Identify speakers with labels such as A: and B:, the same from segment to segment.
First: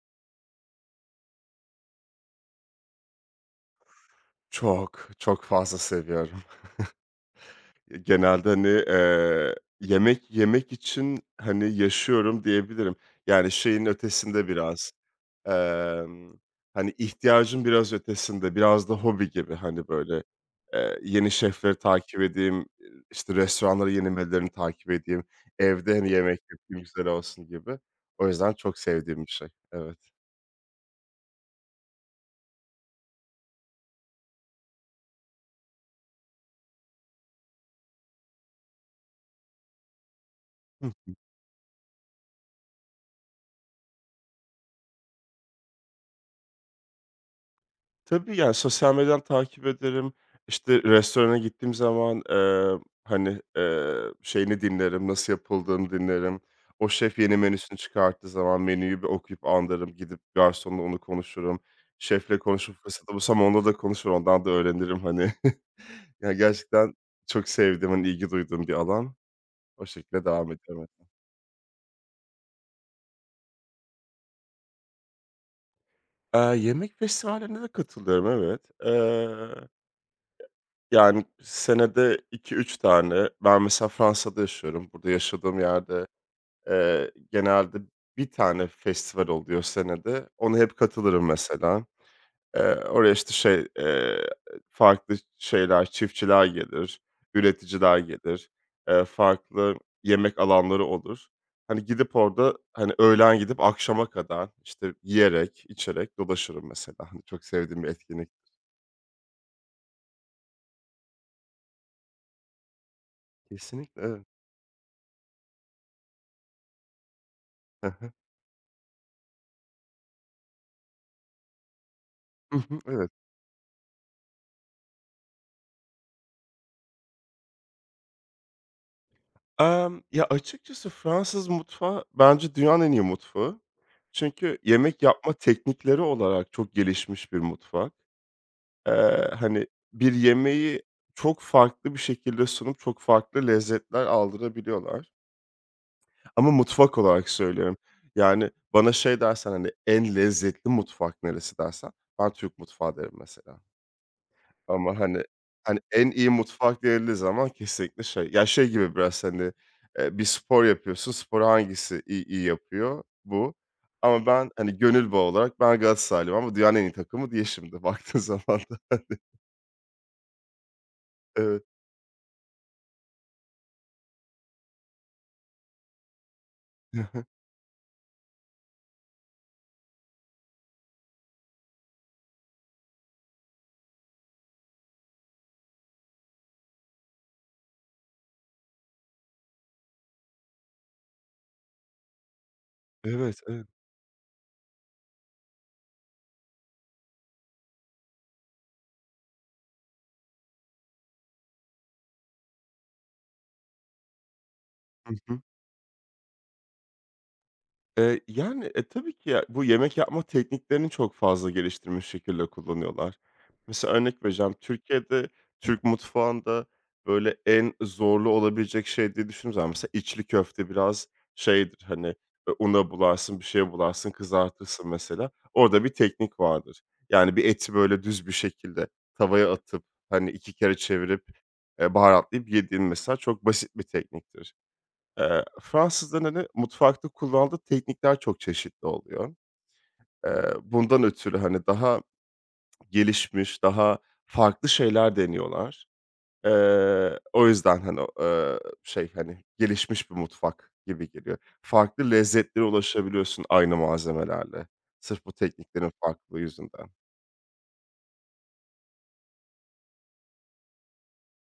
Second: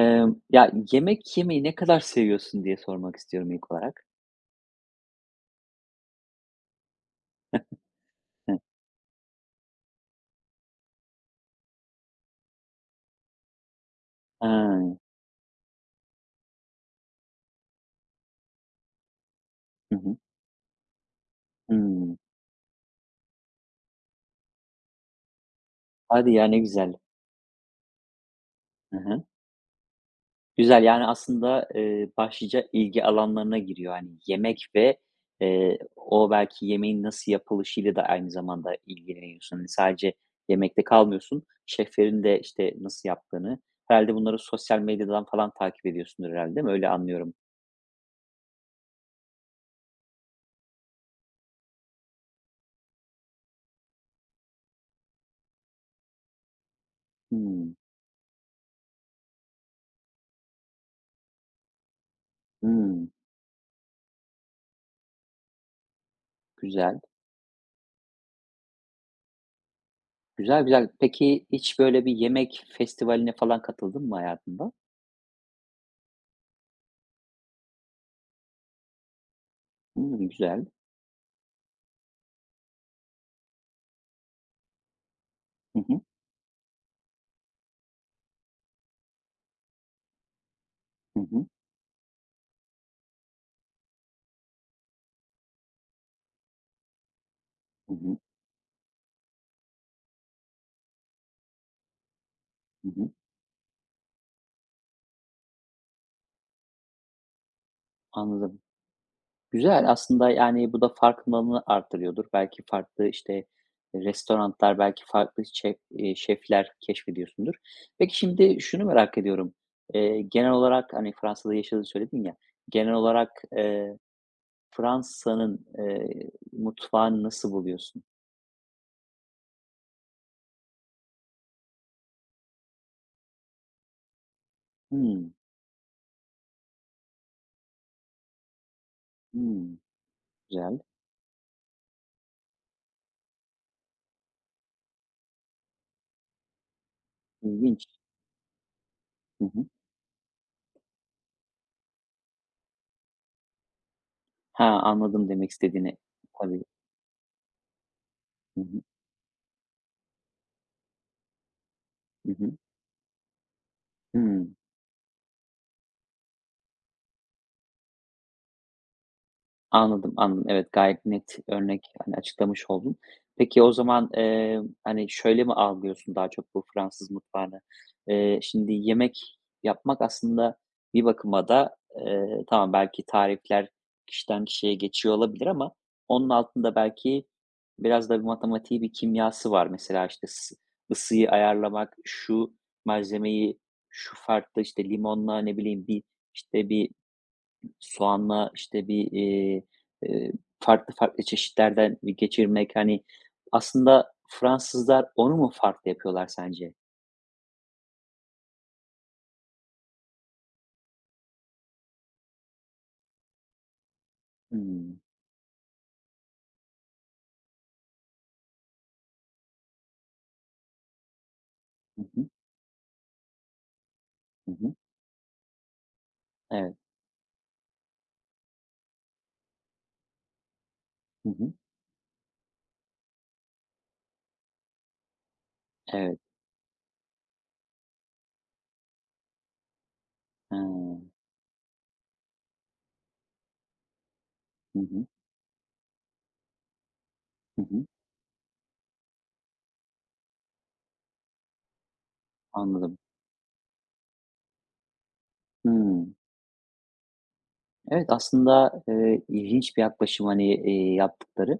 A: Yemek yemeyi ne kadar seviyorsun diye sormak istiyorum ilk olarak.
B: Çok, çok fazla seviyorum. Genelde,
A: Hıh.
B: hani, yemek yemek için, hani, yaşıyorum diyebilirim. Yani, şeyin ötesinde
A: Ha.
B: biraz, emm, hani, ihtiyacın biraz ötesinde, biraz da hobi gibi, hani,
A: Hı hı.
B: böyle, yeni şefleri
A: Hımm.
B: takip edeyim, işte, restoranlara yeni menülerini takip edeyim, evde, hani,
A: Hadi
B: yemek
A: ya, ne
B: yapayım,
A: güzel.
B: güzel olsun gibi. O yüzden çok
A: Hı hı.
B: sevdiğim bir şey. Evet.
A: Güzel, aslında, başlıca ilgi alanlarına giriyor. Hani, yemek ve, o belki yemeğin nasıl yapılışıyla da aynı zamanda ilgileniyorsun. Hani, sadece yemekte kalmıyorsun. Şeflerin de, işte, nasıl yaptığını herhâlde bunları sosyal medyadan falan takip ediyorsundur herhâlde, değil mi? Öyle anlıyorum.
B: Tabii, yani, sosyal medyadan takip ederim. İşte, restorana gittiğim zaman, hani, şeyini dinlerim, nasıl yapıldığını dinlerim. O şef yeni
A: Hımm.
B: menüsünü çıkarttığı zaman menüyü bir okuyup anlarım. Gidip garsonla onu konuşurum. Şefle konuşup
A: Hımm.
B: fırsatı bulsam onunla da konuşur, ondan da öğrenirim, hani. Yani gerçekten
A: Güzel.
B: çok sevdiğim, hani, ilgi duyduğum bir alan. O şekilde devam
A: Güzel,
B: ediyorum.
A: güzel. Peki hiç böyle bir yemek festivaline falan katıldın mı hayatında?
B: Yemek festivallerine de katılıyorum, evet.
A: Hımm, güzel.
B: Yani, senede iki üç tane. Ben mesela Fransa'da yaşıyorum. Burada yaşadığım
A: Hı hı.
B: yerde, genelde bir tane festival oluyor senede. Ona hep
A: Hı
B: katılırım
A: hı.
B: mesela. Oraya, işte, şey, farklı şeyler, çiftçiler gelir,
A: Hı
B: üreticiler
A: hı.
B: gelir, farklı yemek alanları olur. Hani, gidip orada,
A: Hı
B: hani,
A: hı.
B: öğlen gidip akşama kadar, işte, yiyerek, içerek dolaşırım mesela. Hani, çok sevdiğim bir etkinlik.
A: Anladım. Güzel aslında, yani, bu da farkındalığını arttırıyordur. Belki farklı, işte,
B: Kesinlikle, evet.
A: restoranlar, belki farklı şefler keşfediyorsundur. Peki şimdi şunu merak ediyorum. Genel olarak, hani, Fransa'da yaşadığını söyledin ya,
B: Hı hı,
A: genel
B: evet.
A: olarak, Fransa'nın, mutfağını nasıl buluyorsun?
B: Ya, açıkçası Fransız mutfağı bence dünyanın en iyi mutfağı. Çünkü yemek yapma
A: Hımm.
B: teknikleri olarak çok gelişmiş bir mutfak. Hani,
A: Hımm.
B: bir
A: Güzel,
B: yemeği çok farklı bir şekilde sunup çok farklı lezzetler aldırabiliyorlar ama mutfak olarak söylüyorum.
A: ilginç.
B: Yani, bana şey
A: Hı
B: dersen,
A: hı.
B: hani, "En lezzetli mutfak neresi?" dersen ben Türk mutfağı derim mesela.
A: Ha,
B: Ama, hani
A: anladım demek
B: hani,
A: istediğini.
B: en iyi
A: Tabii.
B: mutfak denildiği zaman kesinlikle şey ya,
A: Hı
B: şey
A: hı.
B: gibi biraz, hani, bir spor yapıyorsun, sporu hangisi iyi
A: Hı
B: iyi
A: hı.
B: yapıyor? Bu. Ama
A: Hıı.
B: ben, hani, gönül bağı olarak ben Galatasaraylıyım ama dünyanın en iyi takımı diye şimdi baktığın zaman da.
A: Anladım, anladım. Evet, gayet net
B: Evet.
A: örnek, hani, açıklamış oldun. Peki o zaman, hani, şöyle mi algılıyorsun daha çok bu Fransız mutfağını? Şimdi yemek yapmak aslında bir bakıma da, tamam belki tarifler kişiden kişiye geçiyor olabilir ama onun altında belki biraz da bir matematiği, bir kimyası var. Mesela, işte, ısıyı ayarlamak, şu
B: Evet,
A: malzemeyi
B: evet.
A: şu farklı, işte, limonla, ne bileyim, bir, işte, bir, soğanla, işte, bir, eee, farklı farklı çeşitlerden bir geçirmek, hani, aslında Fransızlar onu mu farklı yapıyorlar sence?
B: Yani, tabii ki ya bu yemek yapma tekniklerini çok fazla geliştirmiş şekilde kullanıyorlar. Mesela örnek vereceğim,
A: Hımm.
B: Türkiye'de, Türk mutfağında, böyle, en zorlu olabilecek şey diye düşündüğüm zaman mesela içli köfte biraz şeydir,
A: Hı
B: hani,
A: hı.
B: una bularsın, bir şeye bularsın,
A: Hı hı.
B: kızartırsın mesela. Orada bir teknik
A: Evet.
B: vardır. Yani, bir eti, böyle, düz bir şekilde tavaya atıp, hani, 2 kere çevirip,
A: Hı hı.
B: baharatlayıp yediğin mesela çok basit bir tekniktir.
A: Evet.
B: Fransızların, hani, mutfakta kullandığı teknikler çok çeşitli oluyor.
A: He.
B: Bundan ötürü, hani, daha gelişmiş, daha farklı
A: Hı hı.
B: şeyler deniyorlar. O
A: Hı
B: yüzden,
A: hı.
B: hani, o, şey, hani, gelişmiş bir mutfak gibi geliyor. Farklı lezzetlere
A: Anladım.
B: ulaşabiliyorsun aynı malzemelerle. Sırf bu tekniklerin
A: Hımm.
B: farklılığı yüzünden.
A: Evet, aslında, ilginç bir yaklaşım, hani, yaptıkları.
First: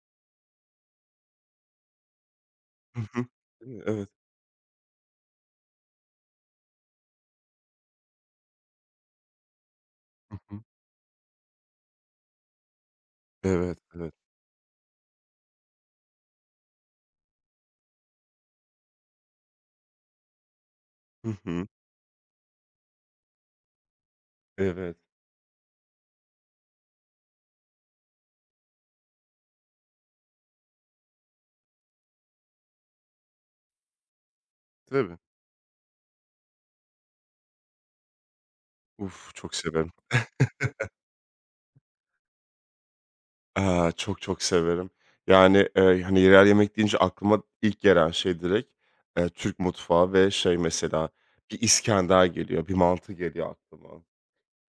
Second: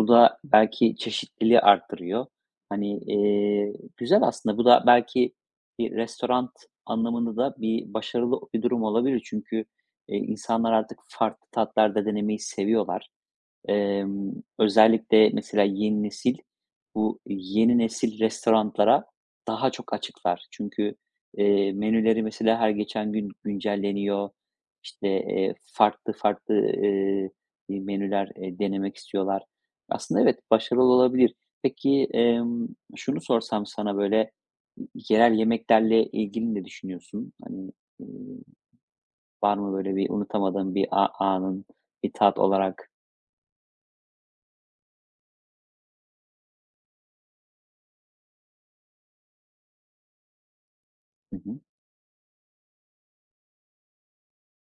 A: Bu da belki çeşitliliği arttırıyor. Hani,
B: Hı hı. Değil mi? Evet.
A: güzel aslında. Bu da belki bir restoran anlamında da bir başarılı bir durum olabilir. Çünkü,
B: Hı hı.
A: insanlar artık farklı tatlar da denemeyi seviyorlar.
B: Evet, evet.
A: Emm, özellikle mesela yeni nesil, bu yeni nesil restoranlara daha çok açıklar. Çünkü,
B: Hı hı.
A: menüleri mesela her geçen gün güncelleniyor.
B: Evet.
A: İşte, farklı farklı, menüler, denemek istiyorlar. Aslında evet, başarılı olabilir. Peki, şunu sorsam sana böyle,
B: Tabii.
A: yerel yemeklerle ilgili ne düşünüyorsun? Hani, ııı,
B: Uf, çok
A: var mı
B: severim.
A: böyle bir unutamadığın bir anın, bir tat olarak?
B: Aaa, çok çok severim. Yani, hani, yerel yemek deyince aklıma ilk gelen şey direkt, Türk mutfağı ve şey mesela
A: Hı
B: bir
A: hı.
B: iskender geliyor, bir mantı geliyor aklıma.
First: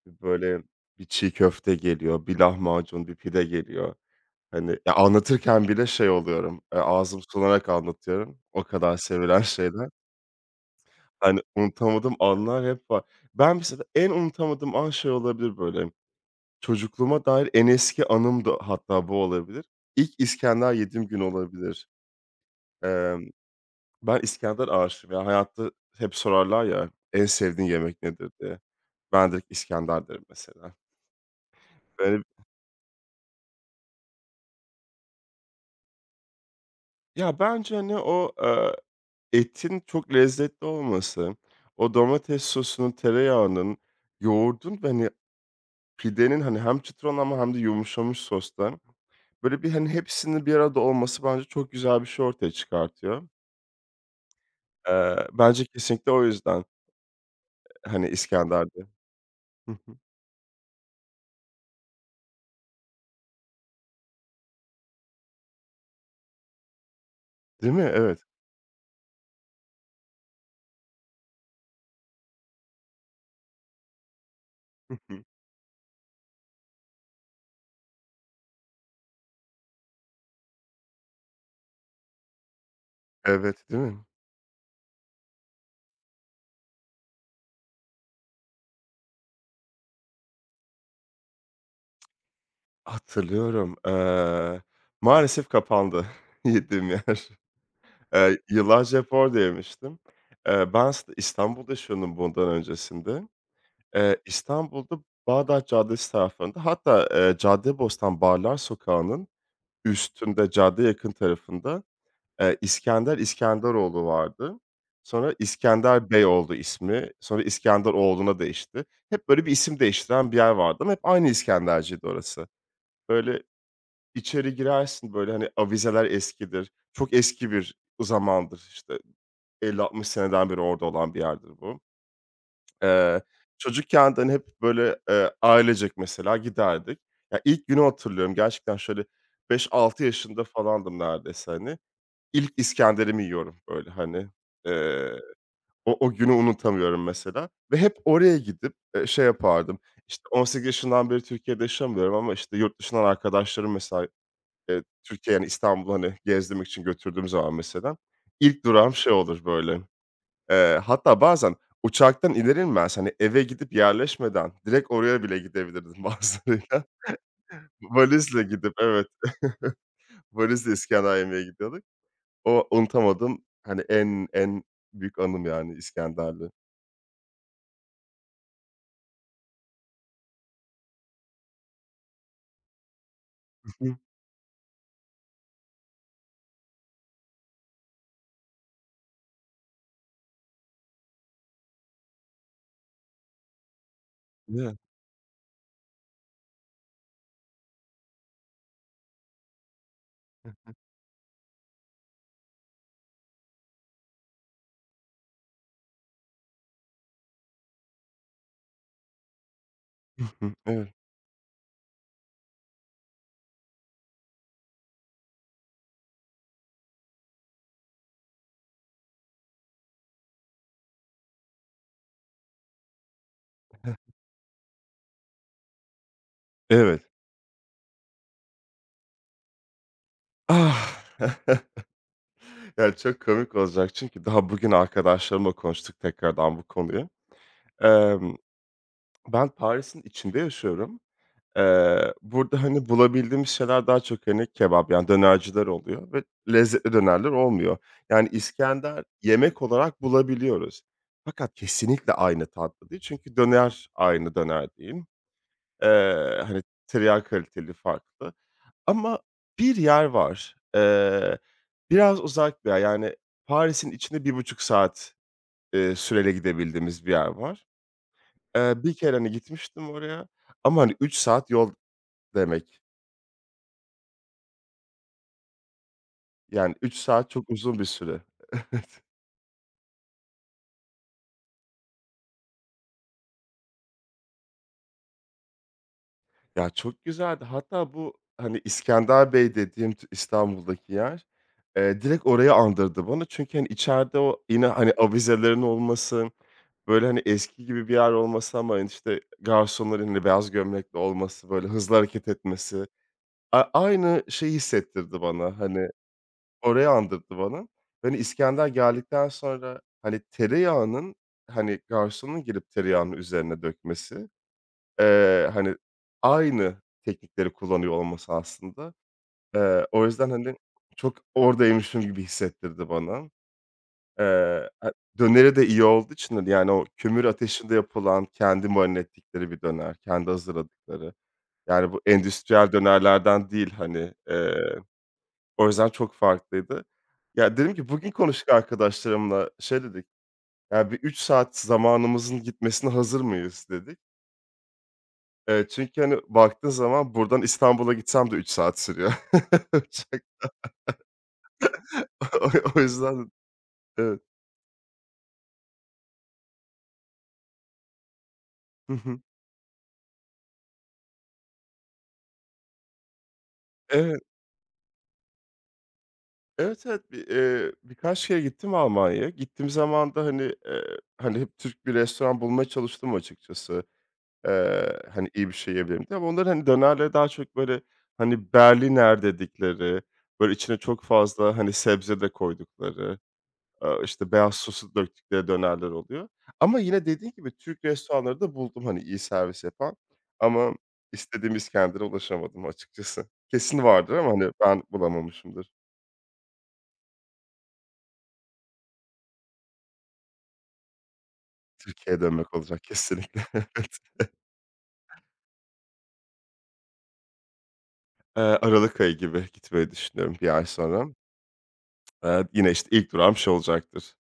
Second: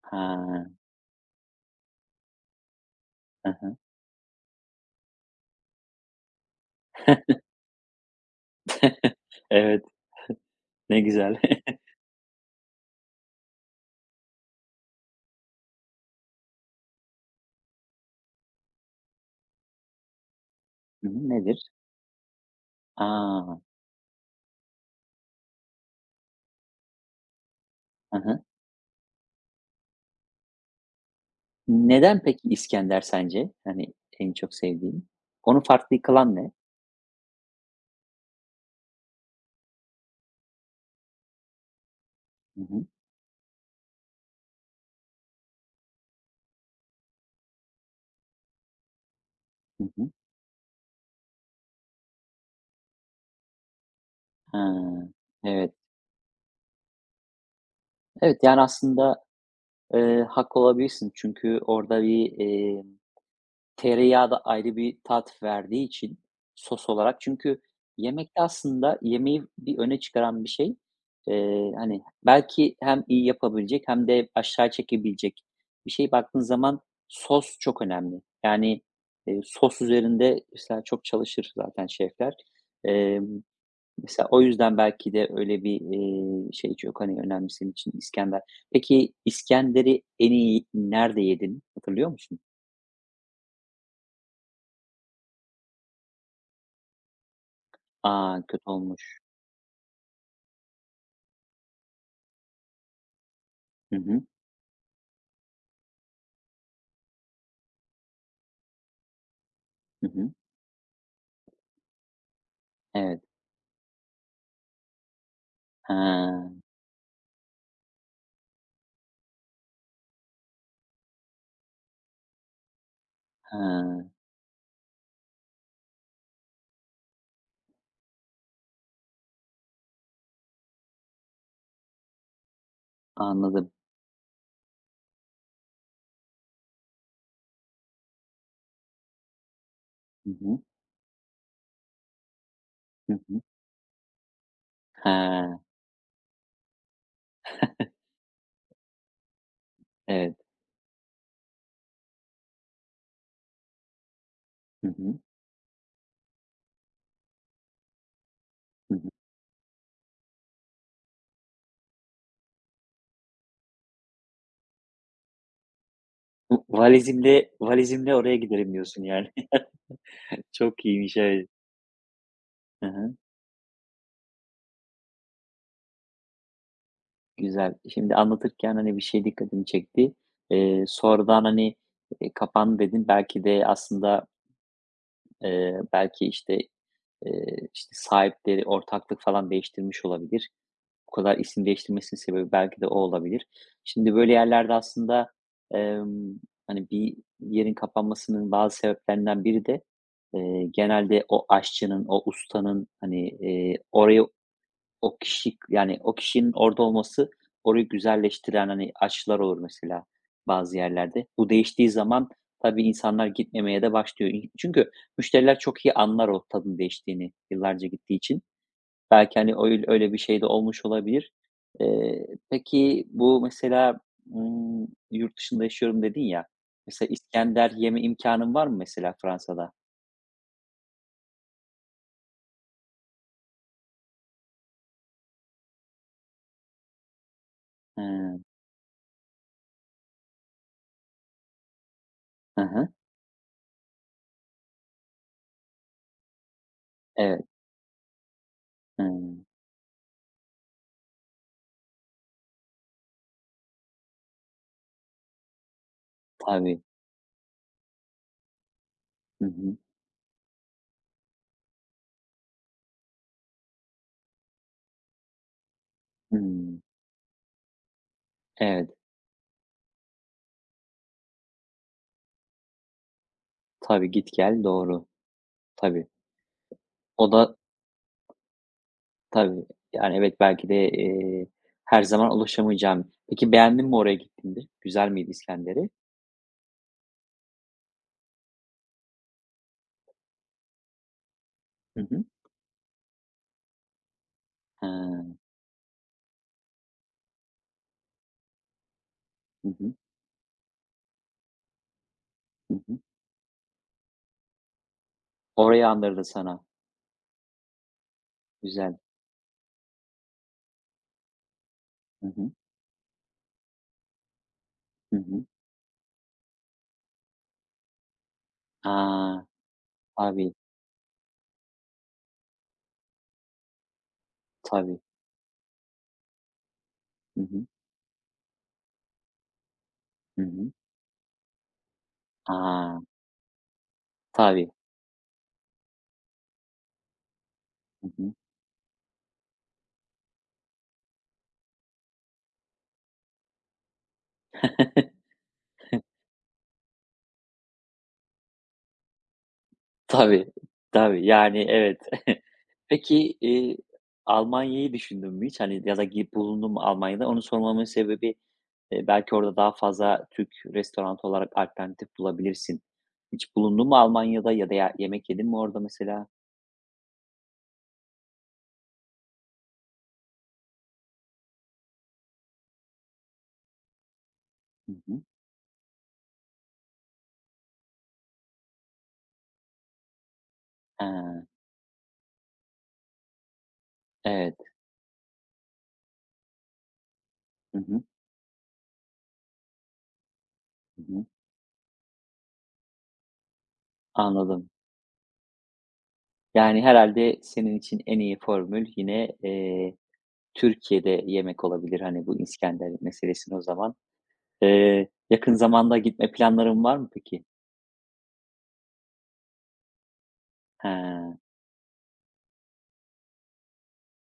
B: Bir
A: Ha.
B: böyle bir çiğ köfte geliyor, bir lahmacun, bir pide
A: Hı hı.
B: geliyor. Hani, ya, anlatırken bile şey oluyorum, ağzım sulanarak anlatıyorum. O kadar sevilen
A: Evet,
B: şeyler.
A: ne güzel.
B: Hani, unutamadığım anlar hep var. Ben mesela en unutamadığım an şey olabilir böyle. Çocukluğuma dair en eski anım da hatta bu olabilir. İlk İskender yediğim
A: Hı
B: gün
A: hı, nedir?
B: olabilir. Emm,
A: A!
B: Ben İskender aşığım. Ya, hayatta hep sorarlar ya, "En sevdiğin yemek
A: Hı
B: nedir?"
A: hı.
B: diye. Ben direkt İskender derim mesela. Böyle.
A: Neden peki İskender sence? Hani, en çok sevdiğin? Onu farklı kılan ne?
B: Ya, bence, hani, o, etin çok lezzetli olması, o domates
A: Hı hı.
B: sosunun, tereyağının, yoğurdun ve, hani, pidenin, hani, hem çıtır olan ama hem de yumuşamış sosta, böyle bir,
A: Hı
B: hani,
A: hı.
B: hepsinin bir arada olması bence çok güzel bir şey ortaya çıkartıyor.
A: Ha.
B: Bence
A: Evet.
B: kesinlikle o yüzden, hani,
A: Evet, yani,
B: İskender'di.
A: aslında,
B: Hı hı.
A: haklı olabilirsin çünkü orada bir, tereyağı da ayrı bir tat verdiği için sos olarak çünkü
B: Değil mi? Evet.
A: yemekte aslında yemeği bir öne çıkaran bir şey. Hani, belki hem iyi yapabilecek hem de aşağı
B: Hı hı.
A: çekebilecek bir şey. Baktığın zaman sos çok önemli. Yani, sos üzerinde mesela çok çalışır zaten şefler. Emm,
B: Evet, değil mi?
A: mesela o yüzden belki de öyle bir, şey çok, hani, önemli senin için İskender. Peki İskender'i en iyi nerede yedin? Hatırlıyor musun?
B: Hatırlıyorum. Maalesef kapandı yediğim yer.
A: A, kötü
B: Yıllarca hep
A: olmuş.
B: orada yemiştim. Ben aslında İstanbul'da yaşıyordum bundan öncesinde.
A: Hı hı.
B: İstanbul'da Bağdat Caddesi taraflarında hatta, Caddebostan Barlar Sokağı'nın
A: Hı hı.
B: üstünde, caddeye yakın tarafında. İskender
A: Evet.
B: İskenderoğlu vardı. Sonra
A: Ha,
B: İskender Bey oldu ismi. Sonra İskenderoğlu'na değişti. Hep böyle bir isim değiştiren bir yer vardı ama hep aynı İskenderciydi orası. Böyle,
A: ha,
B: içeri girersin, böyle, hani, avizeler eskidir. Çok eski bir zamandır, işte, 50-60 seneden beri orada olan bir yerdir bu. Eee,
A: anladım.
B: Çocukken de, hani, hep böyle, ailecek mesela giderdik. Ya, ilk günü hatırlıyorum gerçekten şöyle 5-6
A: Hı
B: yaşında
A: hı.
B: falandım neredeyse, hani. İlk
A: Hı
B: İskender'imi
A: hı.
B: yiyorum böyle hani.
A: Ha,
B: Eee, o günü unutamıyorum mesela ve hep oraya gidip, şey yapardım, işte,
A: evet.
B: 18 yaşından beri Türkiye'de yaşamıyorum ama, işte, yurt dışından arkadaşlarım mesela,
A: Hı hı.
B: Türkiye, yani, İstanbul hani, gezdirmek için götürdüğüm zaman mesela ilk
A: Hı
B: durağım
A: hı.
B: şey olur böyle, hatta bazen uçaktan iner inmez, hani, eve gidip yerleşmeden direkt oraya bile gidebilirdim
A: Bu
B: bazılarıyla.
A: valizimle valizimle oraya
B: Valizle gidip
A: giderim diyorsun
B: evet,
A: yani.
B: valizle
A: Çok
B: İskender
A: iyiymiş,
B: yemeye
A: evet.
B: gidiyorduk. O
A: Hı hı.
B: unutamadığım, hani, en büyük anım yani İskenderli. Hı
A: Güzel. Şimdi anlatırken, hani, bir şey dikkatimi çekti. Sonradan, hani, "kapandı" dedin. Belki de
B: hı.
A: aslında, belki, işte, işte, sahipleri, ortaklık falan değiştirmiş olabilir. Bu kadar isim değiştirmesinin sebebi belki de o olabilir. Şimdi böyle yerlerde
B: Değil
A: aslında, emm, hani, bir yerin kapanmasının bazı sebeplerinden biri de,
B: Hı
A: genelde o aşçının, o ustanın, hani, orayı o kişi yani o kişinin orada olması orayı güzelleştiren, hani, aşçılar olur mesela
B: hı.
A: bazı
B: Evet.
A: yerlerde. Bu değiştiği zaman tabii insanlar gitmemeye de başlıyor. İ çünkü müşteriler çok iyi anlar o tadın değiştiğini yıllarca gittiği için. Belki, hani, öyle öyle bir şey de olmuş olabilir. Peki bu mesela, yurt dışında yaşıyorum dedin ya,
B: Evet.
A: mesela İskender yeme imkanın var mı mesela Fransa'da?
B: Ah! Ya, çok komik olacak çünkü daha bugün arkadaşlarımla konuştuk tekrardan bu konuyu. Emm,
A: Hıı.
B: Ben Paris'in içinde yaşıyorum. Burada,
A: Hı
B: hani,
A: hı.
B: bulabildiğimiz şeyler daha çok, hani, kebap, yani, dönerciler oluyor ve lezzetli dönerler
A: Evet.
B: olmuyor. Yani, İskender
A: Hımm.
B: yemek olarak bulabiliyoruz. Fakat kesinlikle aynı tatlı değil çünkü döner aynı döner değil. Hani,
A: Tabii.
B: tereyağı kaliteli, farklı ama
A: Hı
B: bir
A: hı.
B: yer var, biraz uzak bir yer, yani, Paris'in içinde 1,5 saat, süreyle
A: Hımm.
B: gidebildiğimiz bir yer var.
A: Evet.
B: Bir kere, hani, gitmiştim oraya ama, hani, 3 saat yol demek.
A: Tabii, git gel, doğru. Tabii.
B: Yani, 3
A: O
B: saat çok
A: da
B: uzun bir süre.
A: tabii. Yani, evet, belki de, her zaman ulaşamayacağım. Peki beğendin mi oraya gittiğinde? Güzel miydi İskender'i?
B: Ya, çok güzeldi. Hatta bu, hani, İskender Bey dediğim İstanbul'daki yer,
A: Hı hı.
B: direkt orayı andırdı bana. Çünkü, hani, içeride o yine, hani,
A: Hıı.
B: avizelerin olması, böyle, hani, eski gibi bir yer olması ama, hani, işte,
A: Hı hı.
B: garsonların, hani, beyaz gömlekli olması, böyle, hızlı hareket
A: Hı
B: etmesi,
A: hı.
B: aynı şeyi hissettirdi bana,
A: Orayı
B: hani,
A: andırdı sana.
B: orayı andırdı bana. Hani, İskender
A: Güzel.
B: geldikten sonra, hani, tereyağının, hani,
A: Hı
B: garsonun
A: hı.
B: gelip tereyağını üzerine dökmesi.
A: Hı hı.
B: Hani, aynı teknikleri kullanıyor olması aslında.
A: A!
B: O yüzden,
A: Tabii,
B: hani, çok oradaymışım gibi hissettirdi bana. Eee, ha
A: tabii.
B: Döneri de iyi olduğu için, hani, yani, o kömür
A: Hı hı.
B: ateşinde yapılan, kendi marine ettikleri bir döner, kendi
A: Hı hı.
B: hazırladıkları. Yani, bu endüstriyel
A: A!
B: dönerlerden değil, hani.
A: Tabii.
B: O yüzden çok farklıydı. Ya, dedim ki
A: Hı
B: bugün
A: hı.
B: konuştuk arkadaşlarımla, şey dedik, "Ya, bir 3 saat zamanımızın gitmesine hazır mıyız?" dedik. Evet, çünkü, hani, baktığın zaman buradan İstanbul'a gitsem de 3 saat sürüyor. Çok.
A: Tabii, tabii. Yani, evet.
B: O o yüzden.
A: Peki,
B: Evet.
A: Almanya'yı düşündün mü hiç? Hani, ya da gidip bulundun mu Almanya'da? Onu sormamın sebebi,
B: Hı hı.
A: belki orada daha fazla Türk restoranı olarak alternatif bulabilirsin. Hiç bulundun mu
B: Evet,
A: Almanya'da ya da ya yemek yedin mi orada mesela?
B: evet, evet. Bir, birkaç kere gittim Almanya'ya. Gittiğim zaman da, hani, hep Türk bir restoran bulmaya çalıştım açıkçası.
A: Hı hı.
B: Hani, iyi bir şey yiyebilirim diye ama onların, hani, dönerleri daha çok, böyle, hani, Berliner dedikleri, böyle, içine çok
A: Ha,
B: fazla, hani, sebze de koydukları işte, beyaz
A: evet.
B: sosu döktükleri dönerler oluyor ama yine dediğin gibi
A: Hı
B: Türk
A: hı.
B: restoranları da buldum, hani, iyi servis yapan ama
A: Hı hı.
B: istediğim İskender'e ulaşamadım açıkçası. Kesin vardır ama, hani,
A: Anladım.
B: ben bulamamışımdır.
A: Yani, herhalde senin için en iyi formül yine, Türkiye'de yemek olabilir,
B: Türkiye'ye
A: hani, bu
B: dönmek olacak
A: İskender
B: kesinlikle.
A: meselesini o zaman.
B: Evet.
A: Yakın zamanda gitme planların var mı peki?
B: Aralık ayı gibi gitmeyi düşünüyorum bir ay sonra.
A: He,
B: Yine, işte, ilk durağım şey olacaktır,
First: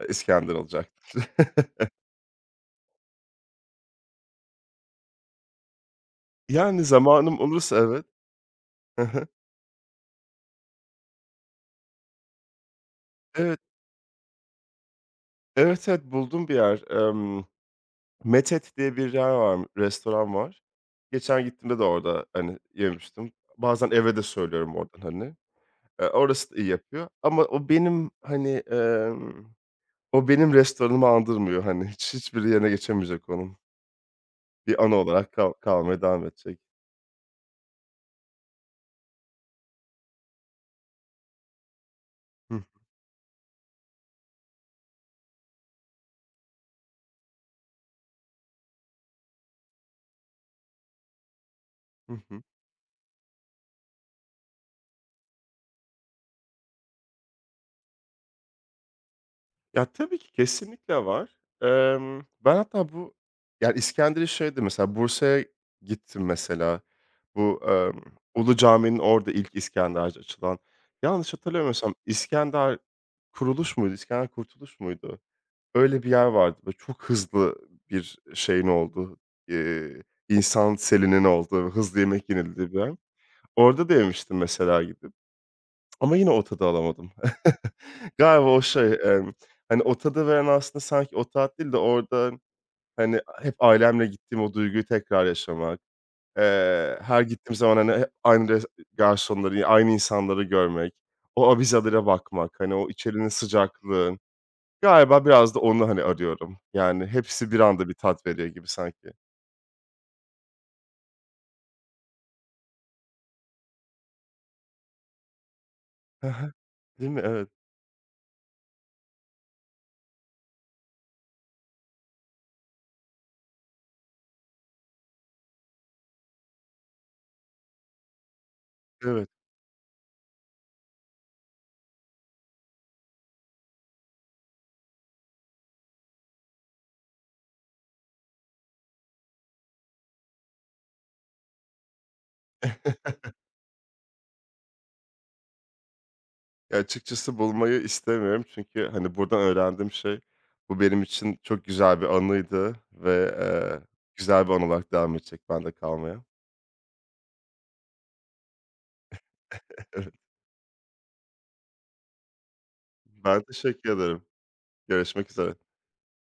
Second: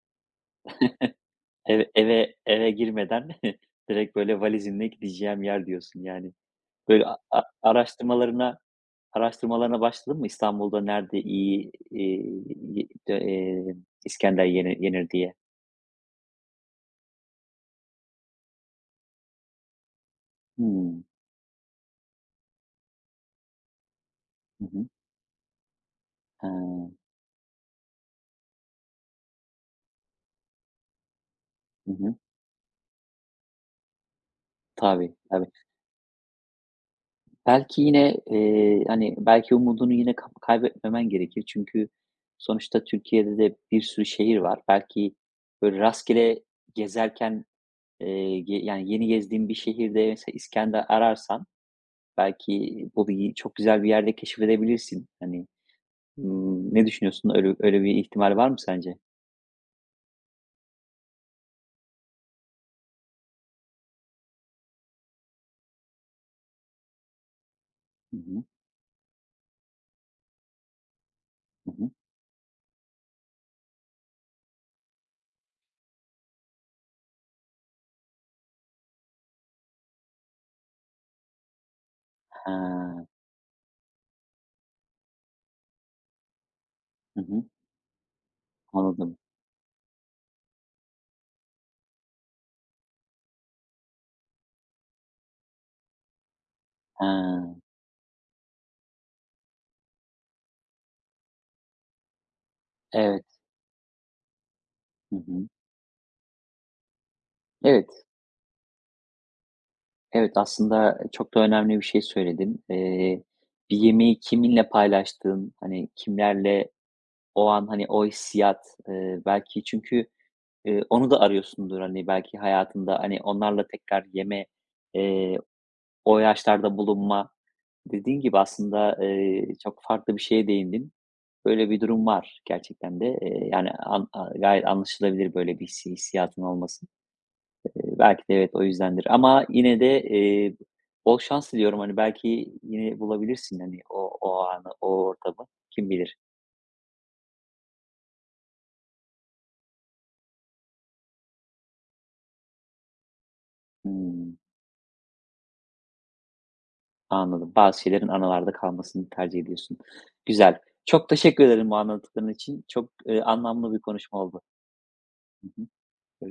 B: İskender olacaktır.
A: eve eve eve girmeden direkt, böyle, valizinle gideceğim yer diyorsun, yani.
B: Yani
A: Böyle, a
B: zamanım
A: a
B: olursa evet.
A: araştırmalarına
B: Hı hı.
A: araştırmalarına başladın mı İstanbul'da nerede iyi, y d
B: Evet,
A: iskender yenir diye?
B: evet, evet, buldum bir yer. Metet diye bir yer var, restoran var.
A: Hımm.
B: Geçen gittiğimde de orada, hani, yemiştim. Bazen eve de
A: Hı
B: söylüyorum
A: hı.
B: oradan, hani. Orası
A: He.
B: da iyi yapıyor ama o benim, hani, o benim restoranımı andırmıyor, hani.
A: Hı
B: Hiç
A: hı.
B: hiçbir yerine geçemeyecek onun. Bir ana
A: Tabii,
B: olarak
A: tabii.
B: kalmaya devam edecek.
A: Belki yine, hani, belki umudunu yine kaybetmemen gerekir. Çünkü sonuçta Türkiye'de de bir sürü şehir var. Belki böyle rastgele gezerken, ge yani yeni gezdiğin bir şehirde mesela İskender ararsan
B: Hı hı.
A: belki bu bir çok güzel bir yerde keşfedebilirsin. Hani, ne düşünüyorsun? Öyle öyle bir ihtimal var mı sence?
B: Ya, tabii ki kesinlikle var. Ben hatta bu yani İskender'i şeydi mesela, Bursa'ya gittim mesela. Bu,
A: Hı hı.
B: Ulu Cami'nin orada ilk İskenderci açılan. Yanlış
A: Hı hı.
B: hatırlamıyorsam İskender Kuruluş muydu, İskender Kurtuluş muydu? Öyle bir yer vardı. Böyle çok hızlı bir şeyin olduğu, eee, insan selinin olduğu, hızlı yemek
A: Ha.
B: yenildiği bir yer. Orada da yemiştim mesela gidip. Ama yine o tadı alamadım.
A: Hı hı.
B: Galiba o şey,
A: Anladım.
B: hani, o tadı veren aslında sanki o tat değil de orada, hani, hep ailemle gittiğim o duyguyu tekrar yaşamak,
A: Ha.
B: her gittiğim zaman, hani, hep aynı garsonları, aynı insanları görmek, o avizelere bakmak, hani, o
A: Evet.
B: içerinin sıcaklığı.
A: Hı
B: Galiba
A: hı.
B: biraz da onu, hani, arıyorum. Yani hepsi bir
A: Evet.
B: anda bir tat veriyor gibi sanki.
A: Evet, aslında çok da önemli bir şey söyledin. Bir yemeği kiminle paylaştığın, hani, kimlerle
B: Değil mi?
A: o
B: Evet.
A: an, hani, o hissiyat, belki çünkü, onu da arıyorsundur, hani, belki hayatında, hani, onlarla tekrar yeme, eee, o yaşlarda bulunma. Dediğin gibi aslında,
B: Evet.
A: çok farklı bir şeye değindin. Böyle bir durum var gerçekten de. Yani, an a gayet anlaşılabilir böyle bir hissiyatın olması. Belki de evet, o yüzdendir ama yine de, bol şans diliyorum. Hani, belki yine bulabilirsin, hani, o o anı, o ortamı. Kim bilir?
B: Ya, açıkçası bulmayı istemiyorum çünkü, hani, buradan öğrendiğim şey, bu benim için çok güzel bir anıydı ve, eee,
A: Hımm,
B: güzel bir an olarak devam edecek bende kalmaya.
A: anladım. Bazı şeylerin anılarda kalmasını tercih ediyorsun.
B: Evet,
A: Güzel. Çok teşekkür ederim bu anlattıkların için. Çok,
B: ben
A: anlamlı bir
B: teşekkür
A: konuşma
B: ederim.
A: oldu.
B: Görüşmek
A: Hı
B: üzere.
A: hı. Görüş